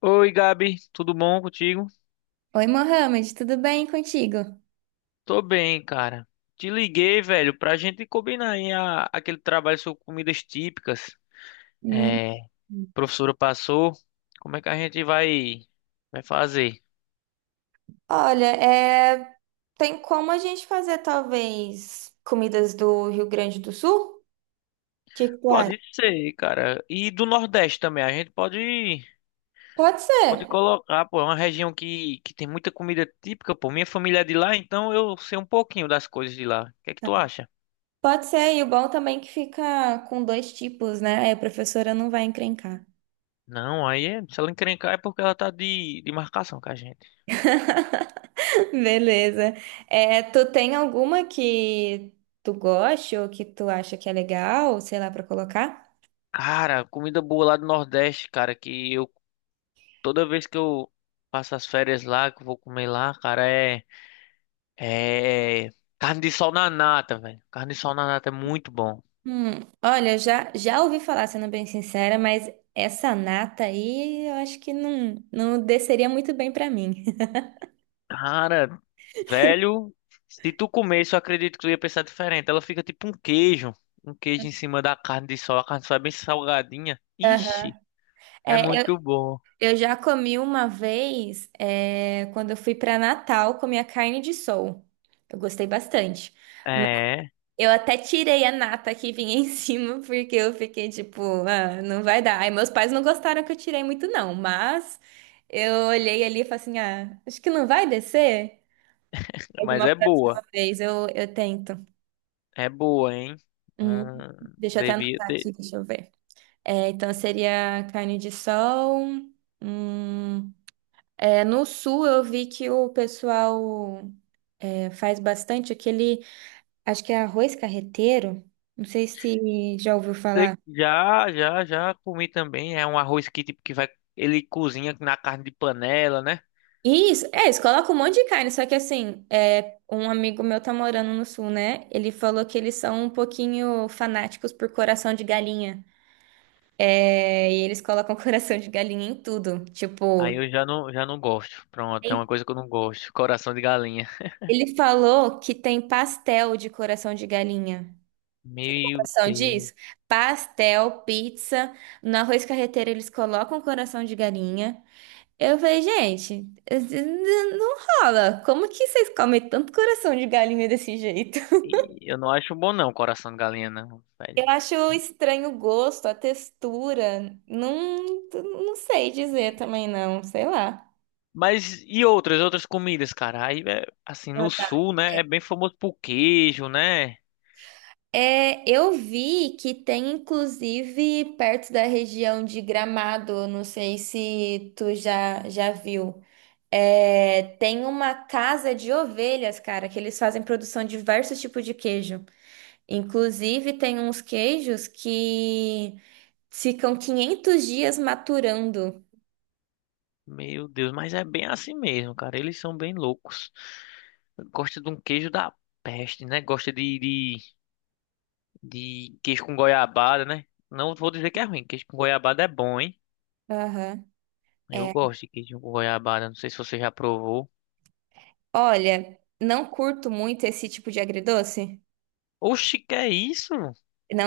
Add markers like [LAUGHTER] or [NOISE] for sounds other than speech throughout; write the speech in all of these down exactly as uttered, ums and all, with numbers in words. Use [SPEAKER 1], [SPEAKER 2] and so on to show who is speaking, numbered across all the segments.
[SPEAKER 1] Oi, Gabi, tudo bom contigo?
[SPEAKER 2] Oi, Mohamed, tudo bem contigo?
[SPEAKER 1] Tô bem, cara. Te liguei, velho, pra gente combinar aí a- aquele trabalho sobre comidas típicas.
[SPEAKER 2] Hum.
[SPEAKER 1] É, a professora passou. Como é que a gente vai vai fazer?
[SPEAKER 2] Olha, é, tem como a gente fazer talvez comidas do Rio Grande do Sul? O que que tu acha?
[SPEAKER 1] Pode ser, cara. E do Nordeste também, a gente pode
[SPEAKER 2] Pode
[SPEAKER 1] pode
[SPEAKER 2] ser,
[SPEAKER 1] colocar, pô, é uma região que que tem muita comida típica, pô. Minha família é de lá, então eu sei um pouquinho das coisas de lá. O que é que tu acha?
[SPEAKER 2] pode ser. E o bom também é que fica com dois tipos, né? Aí a professora não vai encrencar.
[SPEAKER 1] Não, aí é, se ela encrencar é porque ela tá de de marcação com a gente.
[SPEAKER 2] [LAUGHS] Beleza. É, tu tem alguma que tu goste ou que tu acha que é legal, sei lá, pra colocar?
[SPEAKER 1] Cara, comida boa lá do Nordeste, cara, que eu toda vez que eu passo as férias lá, que eu vou comer lá, cara, é é carne de sol na nata, velho. Carne de sol na nata é muito bom.
[SPEAKER 2] Hum, olha, já, já ouvi falar, sendo bem sincera, mas essa nata aí eu acho que não, não desceria muito bem pra mim. [LAUGHS]
[SPEAKER 1] Cara, velho, se tu comesse, eu acredito que tu ia pensar diferente. Ela fica tipo um queijo, um queijo em cima da carne de sol. A carne de sol é bem salgadinha.
[SPEAKER 2] Aham.
[SPEAKER 1] Ixi, é
[SPEAKER 2] É, eu,
[SPEAKER 1] muito bom.
[SPEAKER 2] eu já comi uma vez, é, quando eu fui pra Natal, comi a carne de sol. Eu gostei bastante.
[SPEAKER 1] É,
[SPEAKER 2] Eu até tirei a nata que vinha [LAUGHS] em cima, porque eu fiquei tipo, ah, não vai dar. Aí meus pais não gostaram que eu tirei muito, não, mas eu olhei ali e falei assim, ah, acho que não vai descer. Mas
[SPEAKER 1] mas
[SPEAKER 2] uma
[SPEAKER 1] é boa.
[SPEAKER 2] próxima vez eu, eu tento.
[SPEAKER 1] É boa, hein?
[SPEAKER 2] Hum,
[SPEAKER 1] Hum,
[SPEAKER 2] deixa eu até
[SPEAKER 1] devia
[SPEAKER 2] anotar
[SPEAKER 1] ter.
[SPEAKER 2] aqui, deixa eu ver. É, então seria carne de sol. Hum, é, no sul eu vi que o pessoal é, faz bastante aquele, acho que é arroz carreteiro. Não sei se já ouviu
[SPEAKER 1] Sei-
[SPEAKER 2] falar.
[SPEAKER 1] Já, já, já comi também. É um arroz que tipo que vai, ele cozinha na carne de panela, né?
[SPEAKER 2] Isso, é, eles colocam um monte de carne, só que assim, é, um amigo meu tá morando no sul, né? Ele falou que eles são um pouquinho fanáticos por coração de galinha. É, e eles colocam [LAUGHS] coração de galinha em tudo.
[SPEAKER 1] Aí
[SPEAKER 2] Tipo,
[SPEAKER 1] eu já não, já não gosto. Pronto, é uma coisa que eu não gosto. Coração de galinha.
[SPEAKER 2] ele falou que tem pastel de coração de galinha.
[SPEAKER 1] Meu
[SPEAKER 2] Coração
[SPEAKER 1] Deus.
[SPEAKER 2] disso? Pastel, pizza. No arroz carreteiro eles colocam coração de galinha. Eu falei, gente, não rola. Como que vocês comem tanto coração de galinha desse jeito? [LAUGHS]
[SPEAKER 1] E eu não acho bom não, coração de galinha não, velho.
[SPEAKER 2] Eu acho estranho o gosto, a textura. Não, não sei dizer também, não. Sei lá.
[SPEAKER 1] Mas e outras, outras comidas, cara? Aí, é, assim, no sul, né, é bem famoso por queijo, né?
[SPEAKER 2] É, eu vi que tem inclusive perto da região de Gramado, não sei se tu já, já viu. É, tem uma casa de ovelhas, cara, que eles fazem produção de diversos tipos de queijo. Inclusive, tem uns queijos que ficam quinhentos dias maturando.
[SPEAKER 1] Meu Deus, mas é bem assim mesmo, cara. Eles são bem loucos. Gosta de um queijo da peste, né? Gosta de, de de queijo com goiabada, né? Não vou dizer que é ruim, queijo com goiabada é bom, hein?
[SPEAKER 2] Aham.
[SPEAKER 1] Eu
[SPEAKER 2] É.
[SPEAKER 1] gosto de queijo com goiabada, não sei se você já provou.
[SPEAKER 2] Olha, não curto muito esse tipo de agridoce.
[SPEAKER 1] Oxi, que é isso?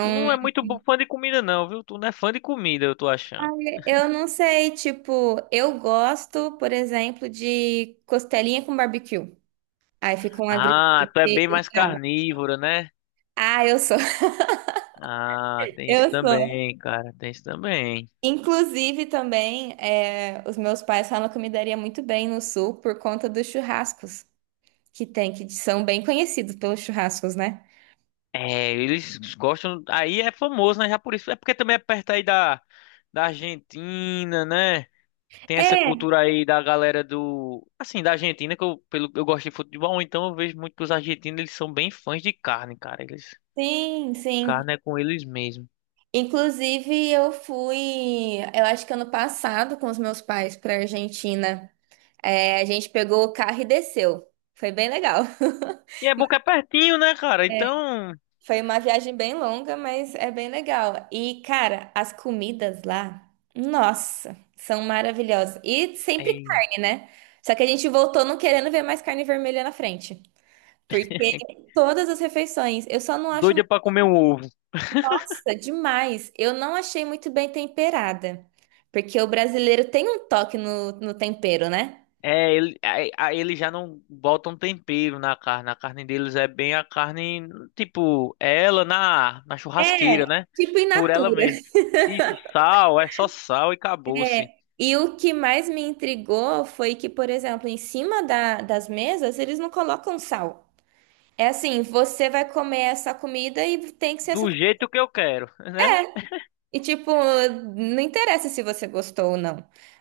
[SPEAKER 1] Tu não é muito bo- fã de comida não, viu? Tu não é fã de comida, eu tô achando.
[SPEAKER 2] Eu não sei, tipo, eu gosto, por exemplo, de costelinha com barbecue. Aí fica um agridoce
[SPEAKER 1] Ah, tu é bem mais
[SPEAKER 2] legal.
[SPEAKER 1] carnívoro, né?
[SPEAKER 2] Ah, eu sou, [LAUGHS]
[SPEAKER 1] Ah, tem isso
[SPEAKER 2] eu sou.
[SPEAKER 1] também, cara, tem isso também.
[SPEAKER 2] Inclusive também, é, os meus pais falam que eu me daria muito bem no sul por conta dos churrascos que tem, que são bem conhecidos pelos churrascos, né?
[SPEAKER 1] É, eles gostam, aí é famoso, né? Já por isso, é porque também é perto aí da da Argentina, né? Tem essa
[SPEAKER 2] É,
[SPEAKER 1] cultura aí da galera do, assim, da Argentina, que eu, pelo, eu gosto de futebol, então eu vejo muito que os argentinos, eles são bem fãs de carne, cara. Eles,
[SPEAKER 2] sim, sim.
[SPEAKER 1] carne é com eles mesmo.
[SPEAKER 2] Inclusive, eu fui, eu acho que ano passado com os meus pais para Argentina. É, a gente pegou o carro e desceu. Foi bem legal. [LAUGHS]
[SPEAKER 1] E é boca é pertinho, né, cara?
[SPEAKER 2] É.
[SPEAKER 1] Então,
[SPEAKER 2] Foi uma viagem bem longa, mas é bem legal. E, cara, as comidas lá, nossa, são maravilhosas. E sempre
[SPEAKER 1] aí,
[SPEAKER 2] carne, né? Só que a gente voltou não querendo ver mais carne vermelha na frente. Porque
[SPEAKER 1] [LAUGHS]
[SPEAKER 2] todas as refeições, eu só não acho,
[SPEAKER 1] doida pra comer um ovo.
[SPEAKER 2] nossa, demais. Eu não achei muito bem temperada. Porque o brasileiro tem um toque no, no tempero, né?
[SPEAKER 1] É, ele, aí, aí eles já não botam tempero na carne. A carne deles é bem a carne, tipo, é ela na, na
[SPEAKER 2] É,
[SPEAKER 1] churrasqueira, né?
[SPEAKER 2] tipo in
[SPEAKER 1] Por ela
[SPEAKER 2] natura.
[SPEAKER 1] mesmo. Isso, sal, é só sal e acabou-se.
[SPEAKER 2] É, e o que mais me intrigou foi que, por exemplo, em cima da- das mesas, eles não colocam sal. É assim, você vai comer essa comida e tem que ser essa.
[SPEAKER 1] Do
[SPEAKER 2] Co-
[SPEAKER 1] jeito que eu quero, [LAUGHS] né?
[SPEAKER 2] e, tipo, não interessa se você gostou ou não.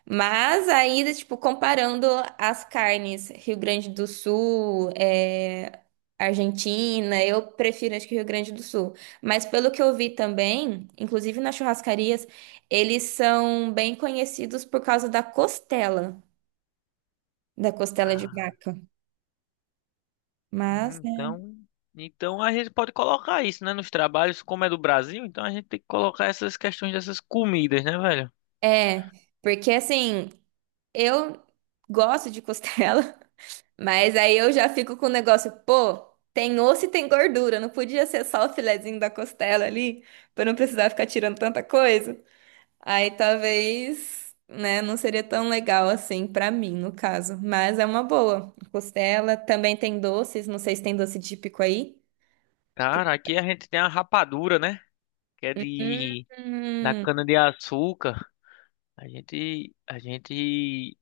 [SPEAKER 2] Mas ainda, tipo, comparando as carnes, Rio Grande do Sul, é, Argentina, eu prefiro, acho que Rio Grande do Sul. Mas pelo que eu vi também, inclusive nas churrascarias, eles são bem conhecidos por causa da costela. Da costela de
[SPEAKER 1] Ah.
[SPEAKER 2] vaca. Mas,
[SPEAKER 1] Hum,
[SPEAKER 2] né?
[SPEAKER 1] então, então a gente pode colocar isso, né, nos trabalhos, como é do Brasil, então a gente tem que colocar essas questões dessas comidas, né, velho?
[SPEAKER 2] É, porque assim, eu gosto de costela, [LAUGHS] mas aí eu já fico com o negócio, pô, tem osso e tem gordura, não podia ser só o filezinho da costela ali, pra não precisar ficar tirando tanta coisa. Aí talvez, né, não seria tão legal assim pra mim, no caso. Mas é uma boa. Costela também tem doces, não sei se tem doce típico aí. Que-
[SPEAKER 1] Cara, aqui a gente tem a rapadura, né, que é de da
[SPEAKER 2] hum,
[SPEAKER 1] cana de açúcar. A gente a gente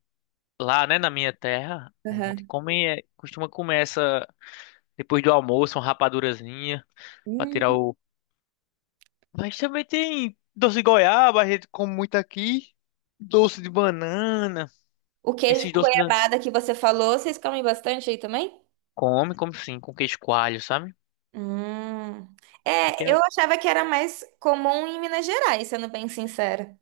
[SPEAKER 1] lá, né, na minha terra, a gente
[SPEAKER 2] aham.
[SPEAKER 1] come é, costuma comer essa depois do almoço, uma rapadurazinha pra tirar
[SPEAKER 2] Hum.
[SPEAKER 1] o. Mas também tem doce de goiaba, a gente come muito aqui, doce de banana,
[SPEAKER 2] O queijo
[SPEAKER 1] esses
[SPEAKER 2] com
[SPEAKER 1] doces.
[SPEAKER 2] goiabada que você falou, vocês comem bastante aí também?
[SPEAKER 1] Come, como sim, com queijo coalho, sabe?
[SPEAKER 2] Hum.
[SPEAKER 1] Aqui
[SPEAKER 2] É, eu
[SPEAKER 1] é,
[SPEAKER 2] achava que era mais comum em Minas Gerais, sendo bem sincera.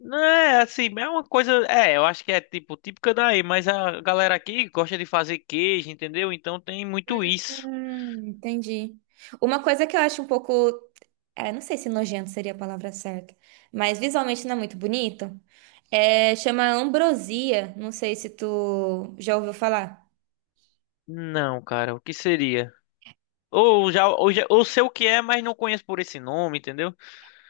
[SPEAKER 1] não é assim, é uma coisa. É, eu acho que é tipo típica daí, mas a galera aqui gosta de fazer queijo, entendeu? Então tem muito isso.
[SPEAKER 2] Hum, entendi. Uma coisa que eu acho um pouco. É, não sei se nojento seria a palavra certa, mas visualmente não é muito bonito. É, chama ambrosia. Não sei se tu já ouviu falar.
[SPEAKER 1] Não, cara, o que seria? Ou já, ou já, ou sei o que é, mas não conheço por esse nome, entendeu?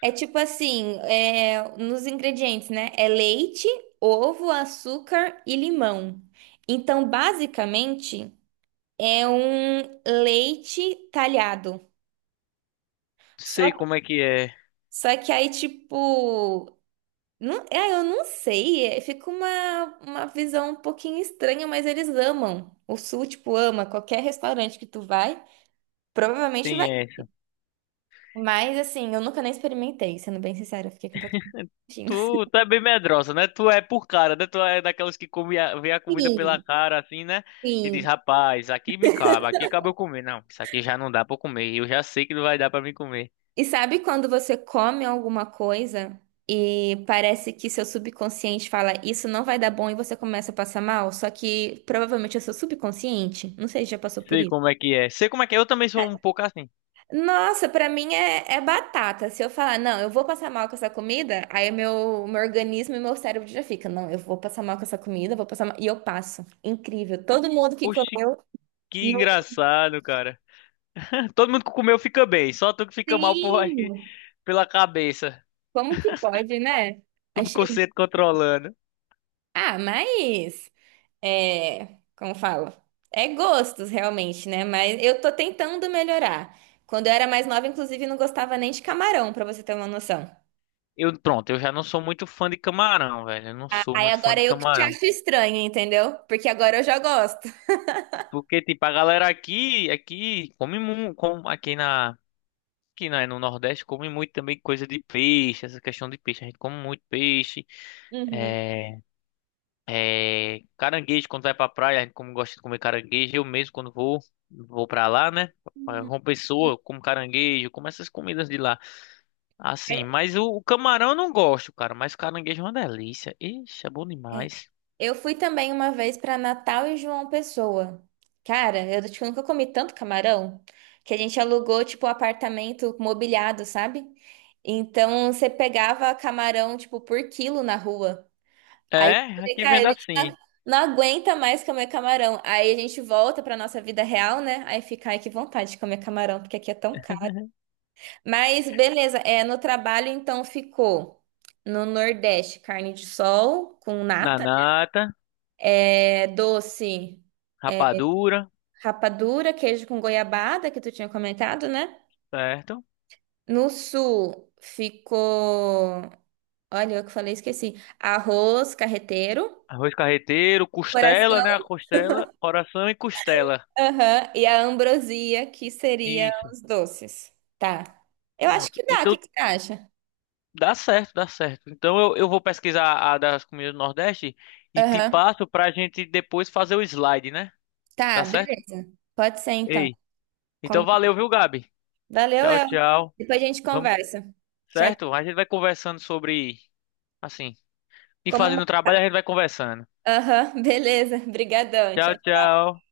[SPEAKER 2] É tipo assim, é, nos ingredientes, né? É leite, ovo, açúcar e limão. Então, basicamente, é um leite talhado. Só,
[SPEAKER 1] Sei como é que é.
[SPEAKER 2] só que aí, tipo, não, é, eu não sei, é, fica uma, uma visão um pouquinho estranha, mas eles amam. O Sul, tipo, ama qualquer restaurante que tu vai, provavelmente
[SPEAKER 1] Tem
[SPEAKER 2] vai.
[SPEAKER 1] essa.
[SPEAKER 2] Mas assim, eu nunca nem experimentei, sendo bem sincera, eu fiquei com um pouquinho.
[SPEAKER 1] Tu,
[SPEAKER 2] [LAUGHS]
[SPEAKER 1] tu é bem medrosa, né? Tu é por cara, né? Tu é daquelas que come a, vê a comida pela
[SPEAKER 2] Sim,
[SPEAKER 1] cara, assim, né? E
[SPEAKER 2] sim.
[SPEAKER 1] diz, rapaz, aqui me cabe, aqui cabe eu comer. Não, isso aqui já não dá pra eu comer. Eu já sei que não vai dar pra mim comer.
[SPEAKER 2] E sabe quando você come alguma coisa e parece que seu subconsciente fala isso não vai dar bom e você começa a passar mal? Só que provavelmente é seu subconsciente. Não sei se já passou por
[SPEAKER 1] Sei
[SPEAKER 2] isso.
[SPEAKER 1] como é que é. Sei como é que é. Eu também sou um pouco assim.
[SPEAKER 2] Nossa, pra mim é, é batata. Se eu falar, não, eu vou passar mal com essa comida, aí meu, meu organismo e meu cérebro já fica, não, eu vou passar mal com essa comida, vou passar mal. E eu passo. Incrível. Todo mundo que
[SPEAKER 1] Oxi,
[SPEAKER 2] comeu.
[SPEAKER 1] que
[SPEAKER 2] Não-
[SPEAKER 1] engraçado, cara. [LAUGHS] Todo mundo que comeu fica bem. Só tu que fica mal por aqui,
[SPEAKER 2] sim!
[SPEAKER 1] pela cabeça.
[SPEAKER 2] Como que pode, né? Achei.
[SPEAKER 1] Subconsciente controlando.
[SPEAKER 2] Ah, mas. É, como falo? É gostos, realmente, né? Mas eu tô tentando melhorar. Quando eu era mais nova, inclusive, não gostava nem de camarão, pra você ter uma noção.
[SPEAKER 1] Eu, pronto, eu já não sou muito fã de camarão, velho. Eu não sou
[SPEAKER 2] Aí
[SPEAKER 1] muito fã
[SPEAKER 2] agora
[SPEAKER 1] de
[SPEAKER 2] eu que te
[SPEAKER 1] camarão.
[SPEAKER 2] acho estranha, entendeu? Porque agora eu já gosto.
[SPEAKER 1] Porque, tipo, a galera aqui, aqui, come muito. Aqui na. Aqui na, no Nordeste come muito também coisa de peixe, essa questão de peixe. A gente come muito peixe.
[SPEAKER 2] Uhum.
[SPEAKER 1] É, é, caranguejo quando vai pra praia, a gente como gosta de comer caranguejo, eu mesmo quando vou, vou pra lá, né? Pra uma pessoa, eu como caranguejo, como essas comidas de lá. Assim,
[SPEAKER 2] É.
[SPEAKER 1] mas o, o camarão eu não gosto, cara, mas o caranguejo é uma delícia. Ixi, é bom
[SPEAKER 2] É.
[SPEAKER 1] demais.
[SPEAKER 2] Eu fui também uma vez pra Natal e João Pessoa. Cara, eu tipo, nunca comi tanto camarão que a gente alugou tipo um apartamento mobiliado, sabe? Então você pegava camarão tipo por quilo na rua. Aí, eu
[SPEAKER 1] É,
[SPEAKER 2] falei,
[SPEAKER 1] aqui
[SPEAKER 2] cara, a
[SPEAKER 1] vendo
[SPEAKER 2] gente tá-
[SPEAKER 1] assim,
[SPEAKER 2] não aguenta mais comer camarão. Aí a gente volta pra nossa vida real, né? Aí fica, ai, que vontade de comer camarão, porque aqui é tão caro. Mas beleza, é, no trabalho então ficou no Nordeste, carne de sol com nata,
[SPEAKER 1] nanata,
[SPEAKER 2] é doce, é,
[SPEAKER 1] rapadura,
[SPEAKER 2] rapadura, queijo com goiabada, que tu tinha comentado, né?
[SPEAKER 1] certo?
[SPEAKER 2] No Sul ficou, olha, eu que falei, esqueci. Arroz carreteiro,
[SPEAKER 1] Arroz carreteiro, costela, né? A costela, coração e costela.
[SPEAKER 2] aham, e a ambrosia, que seria
[SPEAKER 1] Isso,
[SPEAKER 2] os doces. Tá. Eu acho
[SPEAKER 1] pronto.
[SPEAKER 2] que
[SPEAKER 1] E
[SPEAKER 2] dá, o que
[SPEAKER 1] tu.
[SPEAKER 2] que você acha?
[SPEAKER 1] Dá certo, dá certo. Então eu, eu vou pesquisar a das comidas do Nordeste e te
[SPEAKER 2] Aham,
[SPEAKER 1] passo pra gente depois fazer o slide, né?
[SPEAKER 2] tá,
[SPEAKER 1] Dá certo?
[SPEAKER 2] beleza. Pode ser então.
[SPEAKER 1] Ei. Então
[SPEAKER 2] Combi-
[SPEAKER 1] valeu, viu, Gabi?
[SPEAKER 2] valeu,
[SPEAKER 1] Tchau,
[SPEAKER 2] El.
[SPEAKER 1] tchau.
[SPEAKER 2] Depois a gente
[SPEAKER 1] Vamos,
[SPEAKER 2] conversa. Tchau.
[SPEAKER 1] certo? A gente vai conversando sobre, assim, e
[SPEAKER 2] Como...
[SPEAKER 1] fazendo o trabalho a gente vai conversando.
[SPEAKER 2] Aham, [LAUGHS] beleza. Obrigadão.
[SPEAKER 1] Tchau,
[SPEAKER 2] Tchau.
[SPEAKER 1] tchau.